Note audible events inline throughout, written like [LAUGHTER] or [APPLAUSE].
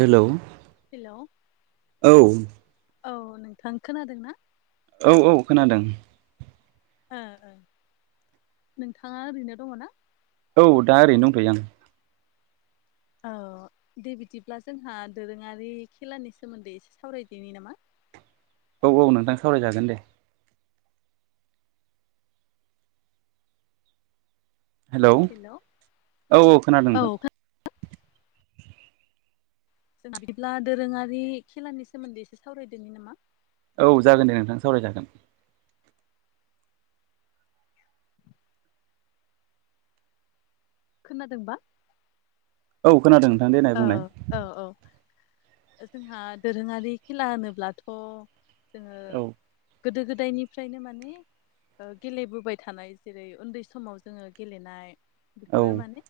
Hello. Hello औ औ नोंथां खोनादों ना? औ औ खोनादों। ओ ओ नोंथाङा ओरैनो दङ ना? औ दा ओरैनो दंथयो आं। औ दे बिदिब्ला जोंहा दोरोङारि खेलानि सोमोन्दै एसे सावरायदिनि नामा? औ औ नोंथां सावरायजागोन दे। हेलौ औ औ खोनादों नोंथां। जोंना बिदिब्ला दोरोङारि खेलानि सोमोन्दै एसे सावरायदोंनि नामा? औ जागोन दे नोंथां सावरायजागोन। खोनादोंबा? औ खोनादों नोंथां देनाय औ बुंनाय। औ औ जोंहा दोरोङारि खेला होनोब्लाथ' जों औ गोदो गोदायनिफ्रायनो माने ओ गेलेबोबाय थानाय जेरै उन्दै समाव जोङो गेलेनाय औ बेफोरो माने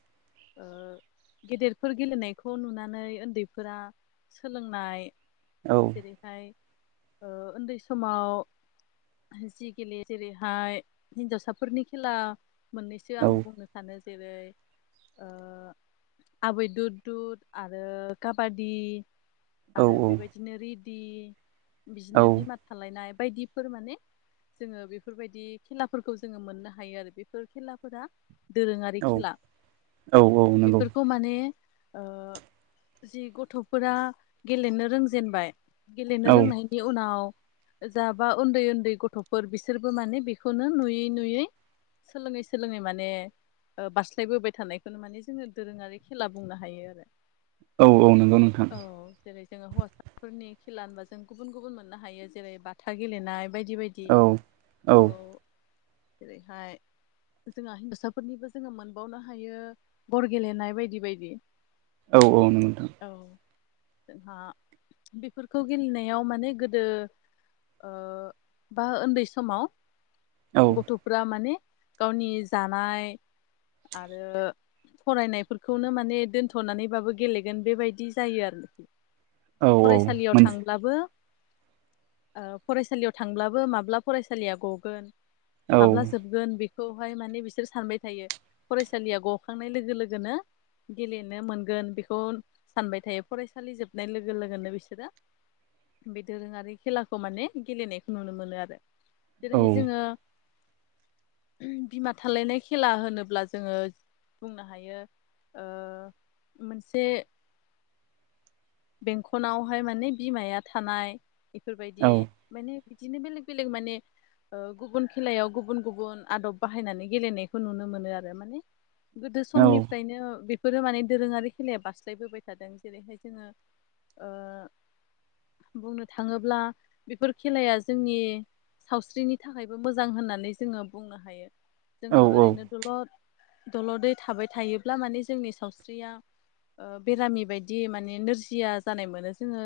गेदेरफोर गेलेनाय खौ नुनानै उन्दैफोरा सोलोंनाय औ जेरै हाय- ओ उन्दै समाव जि गेलेयो जेरैहाय हिन्जावसाफोरनि खेला मोननैसो आं औ बुंनो सानो। जेरै ओ आबै दु दुद आरो काबादि औ आरो बेबायदिनो रि दि बिदिनो औ औ बिमा थालायनाय बायदिफोर माने जोङो बेफोरबायदि खेलाफोरखौ जोङो मोननो हायो आरो बेफोर खेलाफोरा दोरोङारि औ खेला औ नंगौ बेफोरखौ माने- ओ जि गथ'फोरा गेलेनो रोंजेनबाय। गेलेनो औ रोंनायनि उनाव जाबा उन्दै उन्दै गथ'फोर बिसोरबो माने बेखौनो नुयै नुयै सोलोङै सोलोङै माने ओ बारास्लायबोबाय थानायखौनो माने जोङो दोरोङारि खेला बुंनो हायो ‌ [INAUDIBLE] औ औ नंगौ नोंथां। जेरै जोङो हौवासाफोरनि खेला होनबा जों गुबुन गुबुन मोननो हायो जेरै बाथा गेलेनाय। बायदि बायदि औ औ। जेरैहाय जोंहा हिन्जावसाफोरनिबो जोङो मोनबावनो हायो गर गेलेनाय बायदि बायदि। औ औ नोंगो नोंथा। औ जोंहा बेफोरखौ गेलेनायाव माने गोदो ओ बा उन्दै समाव औ गथ'फ्रा माने गावनि जानाय आरो फरायनायफोरखौनो माने दोनथ' थ'नानैबाबो गेलेगोन बेबायदि जायो आरो। औ औ फरायसालियाव मोनसे थांब्लाबो ओ फरायसालियाव थांब्लाबो माब्ला फरायसालिया गगोन औ माब्ला जोबगोन बेख खौहाय माने बिसोर सानबाय थायो फरायसालिया गखांनाय लोगो लोगोनो गेलेन मोनगोन बेखौ सानबाय थायो फरायसालि जोबनाय लोगो लोगोनो बिसोरो बे दोरोङारि खेलाखौ माने गेलेनायखौ नुनो मोनो आरो। औ जेरैहाय जोङो बिमा थालायनाय खेला होनोब्ला जोङो बुंनो हायो ओ मोनसे बेंखनावहाय माने बिमाया थानाय। बेफोरबायदि औ माने बिदिनो बेलेग बेलेग माने ओ गुबुन खेलायाव गुबुन गुबुन आदब बाहायनानै गेलेनायखौ नुनो मोनो आरो। माने गोदो समनिफ्रायनो बे फोरो माने दोरोङारि खेलाया बास्लायबोबाय थादों जेरैहाय जोङो ओ बुंनो थाङोब्ला बेफोर खेलाया जोंनि सावस्रिनि थाखायबो मोजां होननानै जोङो बुंनो हायो। जोंङो औ औ ओरैनो दलर दलदै थाबाय थायोब्ला माने जोंनि सावस्रिया बेरामि बायदि माने नोरजि जिया जानाय मोनो जोङो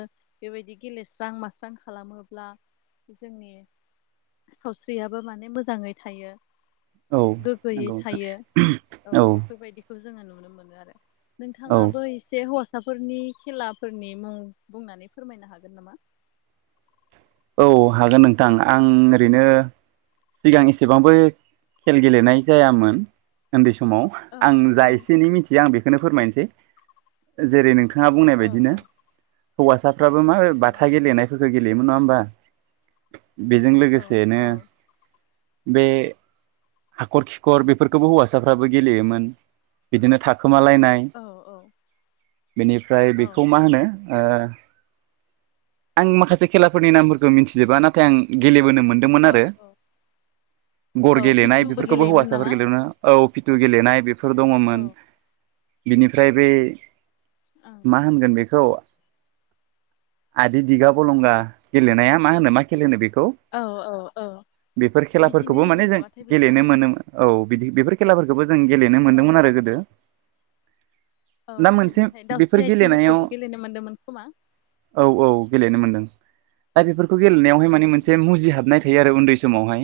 बेबायदि गेलेस्रां मास्रां खालामोब्ला जोंनि सावस्रियाबो माने मोजाङै थायो। औ गोग्गोयै नगौ नोंथां औ। जोंङो नुनो मोनो आरो। नोंथाङाबो एसे हस फिसाफोरनि खेलाब फोरनि मुं बुंनानै फोरमायनो हागोन नामा? औ हागोन नोंथां। आं ओरैनो सिगां एसेबांबो खेल गेलेनाय जायामोन उन्दै सम समाव औ आं जा औ एसे एनै मिथियो आं बेखौ खौनो फोरमायनोसै जेरै नोंथ नोंथाङा बुंनाय औ बायदिनो औ हौवासा फाबो मा उम बाथा गेलेनायफोरखौ गेलेयोमोन नङा होनबा बेजों औ लोगोसेनो औ बे हाखर खिखर बेफोरखौबो हौवासाफ्राबो गेलेयोमोन बिदिनो थाखो खोमालायनाय औ बेनिफ्राय औ बेखौ मा होनो ओ आं माखासे खेलाफोरनि नाम मिथिजोबा नाथाय आं गेलेबोनो मोनो मोनदोंमोन औ आरो औ गर औ गेलेनाय बिटुबो बेफोरखौबो गेलेयोमोन हौवासाफोर नामा? गेलेनो औ फिथु गेलनाय बे फोर औ दंङमोन बिनिफ्राय बे औ मा होनगोन बेखौ औ आदि दिगा बलंगा गेलेनाया मा होनो मा खेल होनो बेखौ औ औ औ खौ बेफोर बिदिनो खेलाफोरखौबो माने होनोमोन जों नामाथाय बेखौ गेलेनो मोनोमोन औ बिदि बेफोर खेलाफोरखौबो जों गेलेनो औ मोन्दोंमोन आरो गोदो औ दा मोनसे जेरैहाय बेफोर दाउस्रि गेलेनायाव आथिंफोरखौबो गेलेनो मोन्दोंमोन खोमा औ औ गेलेनो मोनदों दा बेफोर खौ गेलेनायावहाय औ माने मोनसे मुजिहाबनाय थायो आरो उन्दै समावहाय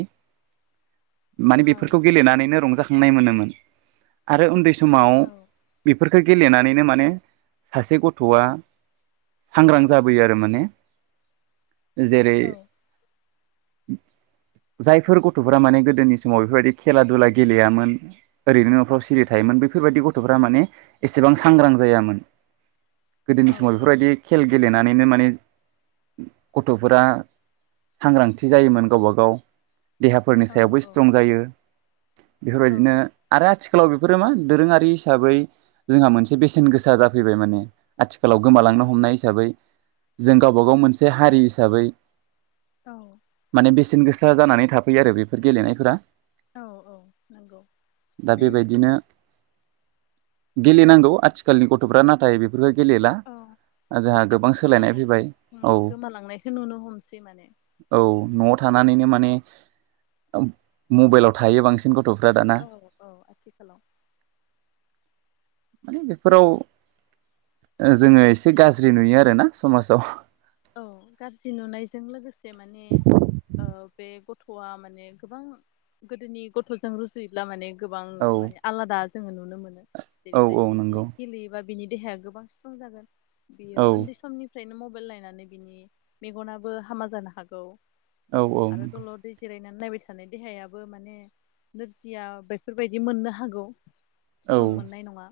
मानि बेफोरखौ औ गेलेनानैनो रंजाखाङो नाय मोनोमोन आरो उन्दै समाव औ बि बेफोरखौ गेलेनानैनो माने सासे गथ'आ सांग्रां जाबोयो आरो माने जेरै औ जायफोर गथ'फोरा माने गोदोनि समाव बेफोरबायदि खेला दुला गेलेयामोन ओरैनो सिरि थायोन बेफोरबायदि गथ' फ्रा माने एसेबां सांग्रां जायामोन औ गोदोनि समाव बेफोरबायदि खेल गेलेनाय नैनो माने गथ'फोरा सांग्रांथि जायोमोन गावबा गाव देहाफोरनि औ सायावबो स्ट्रं जायो बेफोरबायदिनो आरो आथि बेफोरो मा दोरोंङारि हिसाबै जोंहा मोनसे बेसेन गोसा जाफैबाय माने आथिखालाव गोमालांनो औ हमनाय हिसाबै जों गावबा गाव मोनसे हारि हिसाबै औ माने बेसेन गोसा जानानै थाफैयो आरो बेफोर गेलेनायफोरा औ-औ नंगौ दा बेबायदिनो गेलेनांगौ आथिखालनि गथफ्रा नाथाय बेफोरखौ गेलेला जोंहा गोबां सोलायनाय फैबाय औ खौ नुनो हमसै माने औ नआव थानानैनो माने मबाइलाव थायो बांसिन गथ औ- औ आथिखालाव माने बेफोराव जोंङो एसे गाज्रि नुयो आरोना समाजाव औ गाज्रि नुनायजों लोगोसे से माने ओ बे गथआ माने गोबां गोदोनि गथजों रुजुयोब्ला माने गोबां औ माने आलादा जोंङो नुनो मोनो औ जेरैहाय औ बिदि नंगौ गेलेयोबा बिनि देहाया गोबां स्ट्रं जागोन बियो औ उन्दै समनि फ्रायनो मबाइल नायनानै बिनि मेगनाबो हामा जानो हागौ औ औ आरो दलदै जिरायना नायबाय थानाय देहायाबो माने नोरजिया बेफोरबायदि मोननो हागौ। औ स्ट्रं मोननाय नंङा।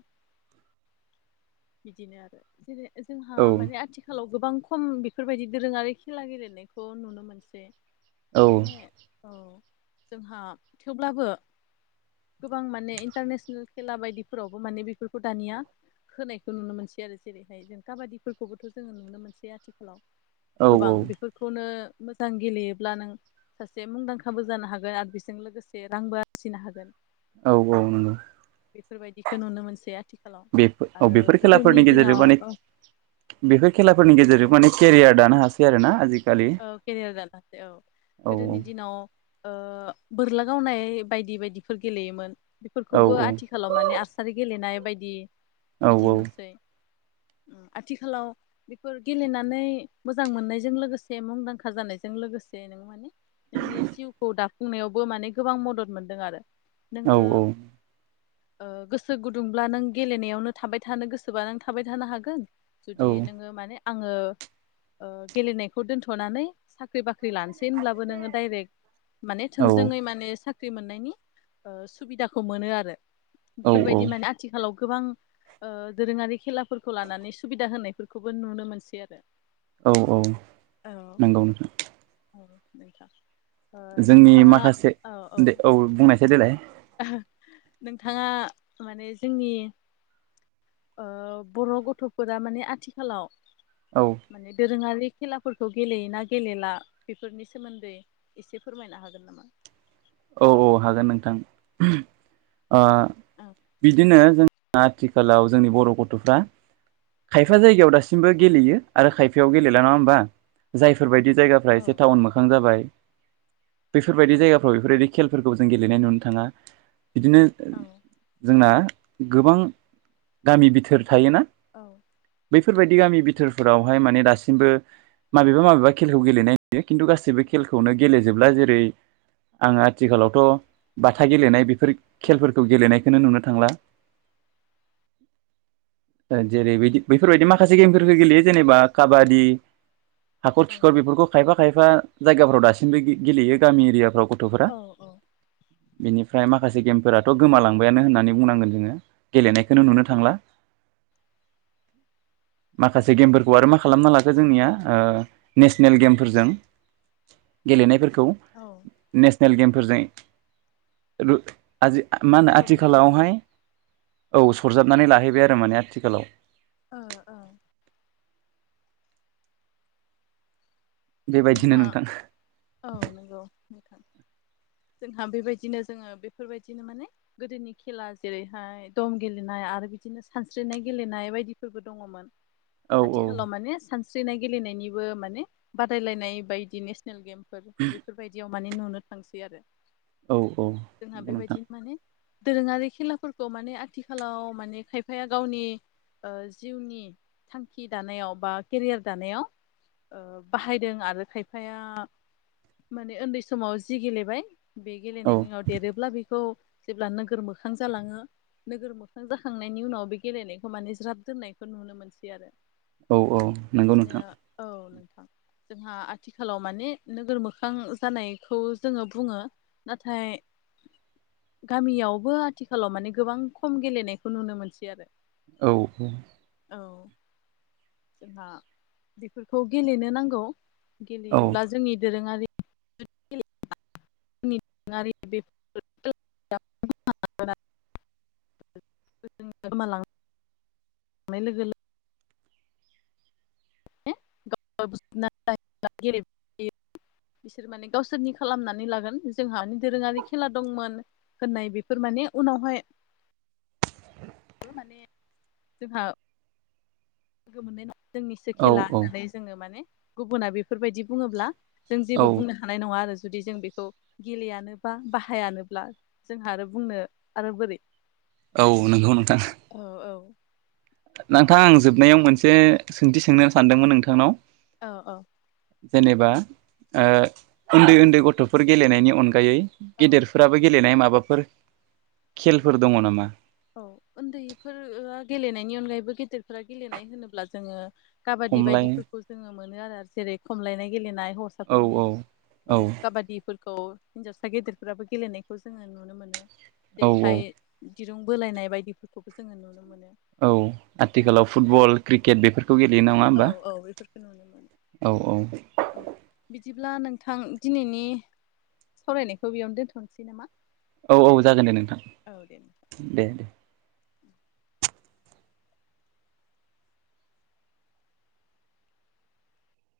बिदिनो आरो जेरै जोंहा माने आथिखालाव गोबां खम बेफोरबायदि दोरोंङारि खेला गेलेनायखौ नुनो मोनसै। माने औ जोंहा थेवब्लाबो गोबां माने इन्टारनेसनेल खेला बायदिफोरावबो माने बेफोरखौ दानिया होनाय नुनो मोनसै आरो जेरैहाय जों काबादिफोरखौबोथ जोङो नुनो मोनसै आथिखालाव औ गोबां बेफोरखौनो मोजां गेलेयोब्ला नों सासे मुंदांखाबो जानो हागोन आरो बेजों लोगोसे रांबो आरजिनो हागोन औ औ नोंगौ बेफोरबायदिखौ नुनो मोनसै आथि बेफो औ बेफोर खेला फोरनि गेजेराव माने औ बेफोर खेलाफोरनि औ गेजेराव माने केरियार दानो हा सै आरो ना आजि औ केरियार हासै औ औ गोदोनि दिनाव ओ बोरला गावनाय बायदि बायदिफोर गेलेयोमोन। औ बेफोरखौबो आथिखालाव माने आरसारि गेलेनाय बायदि औ बिदि नुसै आथिखालाव बेफोर गेलेनानै मोजां मोननायजों लोगोस से मुंदांखा जानायजों लोगोसे नों माने नोंनि जिउखौ दा फुंनायावबो माने गोबां मदद मोनदों आरो। औ नोङो औ ओ गोसो गुदुंब्ला नों गेलेनायावनो थाबाय थानो गोसोबा नों थाबाय थानो हागोन जुदि नोङो माने आङो ओ गेलेनाय खौ दोन्थनानै साख्रि बा ख्रि लानोसै होनब्लाबो नोङो डाइरेक्ट माने औ थोंजोङै माने सा ख्रि मोननायनि ओ सुबिदाखौ मोनो आरो औ औ बेफोरबायदि माने आथिखालाव गोबां ओ दोरोङारि खेलाफोरखौ लानानै सुबिदा होनायफोरखौबो नुनो मोनसै आरो औ औ नंगौ नोंथां औ नोंथां ओ जोंनि नोंथाङा माखासे दे औ बुंनायसाय देलाय नोंथाङा माने जोंनि ओ बर' गथफोरा माने आथिखालाव औ माने दोरोङारि खेला फोरखौ गेलेयो ना गेलेला बेफोरनि सोमोन्दै एसे फोरमायनो हागोन नामा औ औ हागोन नोंथां ओ औ बिदिनो जों आथिखालाव जोंनि बर' गथ'फ्रा खायफा जायगायाव दासि बो गेलेयो आरो खाय फायाव गेलेला नङा होमबा जाय फोरबायदि जायगाफ्रा औ एसे औ टाउन मोखां जाबाय बेफोरबायदि औ जायगाफ्राव बे खेलफोरखौ जों गेलेनाय नुनो थाङा। बिदिनो औ जोंना गोबां गामि बिथोर थायोना? औ बैफोरबायदि गामि बिथोरफोरावहाय माने दासिमबो माबेबा माबेबा खेलखौ गेलेनाय नुयो खिन्थु गासैबो खेलखौनो गेलेजोबला जेरै आङो आथिखालावथ बाथा गेलेनाय बे फोर खेलफोरखौ गेलेनाय खौनो नुनो थांला। जेरै बिदि बेैफोरबायदि मा माखासे गेमफोरखौ गेलेयो जेनेबा काबादि हाखर औ खिखर बेफोरखौ खायफा खायफा जायगाफ्राव दासिमबो गे-गेलेयो गामि एरियाफ्राव। गथफोरा औ बेनि माखासे गेमफोराथ गोमालांबायानो होननांगोन जोङो गेलेनाय खोनो नुनो थांला माखासे गेमफोरखौ मा खालामना लाखो जोंनिया ओ नेसनेल गेमफोरजों गेमफोर औ गेमफोरजों मा होनो सरजोबना लाबाय आथिखालावहाय औ सरजाबनानै लाहैबाय आरो माने आथिखालाव ओ ओ बेबायदिनो जोंहा नोंथां। औ नंगौ जोंहा बेबायदिनो जोङो बेफोरबायदिनो माने गोदोनि खेला जेरैहाय दम गेलेनाय आरो बिदिनो सानस्रिनाय गेलेनाय बायदिफोरबो दङमोन। औ औ आथिखालाव माने सानसे गेलेनायनिबो माने बादायलायनाय बायदि नेसनेल गेम बेफोरबायदियाव माने नुनो थांसै आरो। औ औ नंगौ जोंहा नोंथां बेबायदिनो माने दोरोङारि खेलाफोरखौ माने आथिखालाव माने खायफाया गावनि जिउनि थांखि दानायाव बा केरियार दानायाव बाहायदों आरो खायफाया माने उन्दै समाव जि गेलेबाय बे औ गेलेनायनि उनाव देरोब्ला बेखौ जेब्ला नोगोर मोखां जालाङो नोगोर मोखां जाखांनायनि उनाव बे गेलेनायखौ माने ज्राब दोननायखौ नुनो मोनसै आरो। औ औ नंगौ बिदिनो नोंथां। औ नोंथां जोंहा आथिखालाव माने नोगोर मोखां जानायखौ जोङो बुङो नाथाय गामियावबो आथिखालाव माने गोबां खम गेलेनायखौ नुनो मोनसै आरो। औ औ जोंहा बेफोरखौ गेलेनो नां औ औ गेलेयोब्ला जोंनि दोरोङारि [UNINTELLIGIBLE] नियारि [INAUDIBLE] मालां लोगो लोगो [INAUDIBLE] गो मोनाय न जोंनिसो औ खेला होननानै जोङो माने गुबुना बेफोरबायदि बुङोब्ला जों औ जेबो बुंनो हानाय नङा आरो जुदि जों बेखौ गेलेयानो बा बाहायानोब्ला जोंहा आरो बुंनो आरो बोरै औ नोंगौ नोंथां औ नोंथां आं जोबनायाव मोनसे सोंथि सोंनो सानदोंमोन नोंथांनाव औ औ जेनेबा उन्दै उन्दै गथ'फोर गेलेनायनि अनगायै औ गेदेरफोराबो गेलेनाय माबा माबाफोर खेलफोर दङ नामा औ उन्दैफोर गेलेनायनि अनगायैबो गेदेरफोरा गेलेनाय होनोब्ला जोङो खाबादि खमलाय बायदिफोरखौ जोङो मोनो आरो जेरै खमलायनाय गेलेनाय औ हौवसाफोरनि औ औ काबादि खौ हिन्जावसा गेदेरफोराबो गेलेनायखौ जोङो नुनो मोनो औ औ जेरैहाय जों बोलायनाय बायदिफोरखौबो जोङो नुनो मोनो औ औ आथिखालाव फुटबल क्रिकेट बेफोरखौ गेल औ औ बेफोरखौ नुनो मोनो औ औ औ बिदिब्ला नोंथां दिनैनि सावरायनायखौ बेयावनो दोनथ'नोसै नामा औ औ जागोन दे नोंथां औ दे नोंथां। दे दे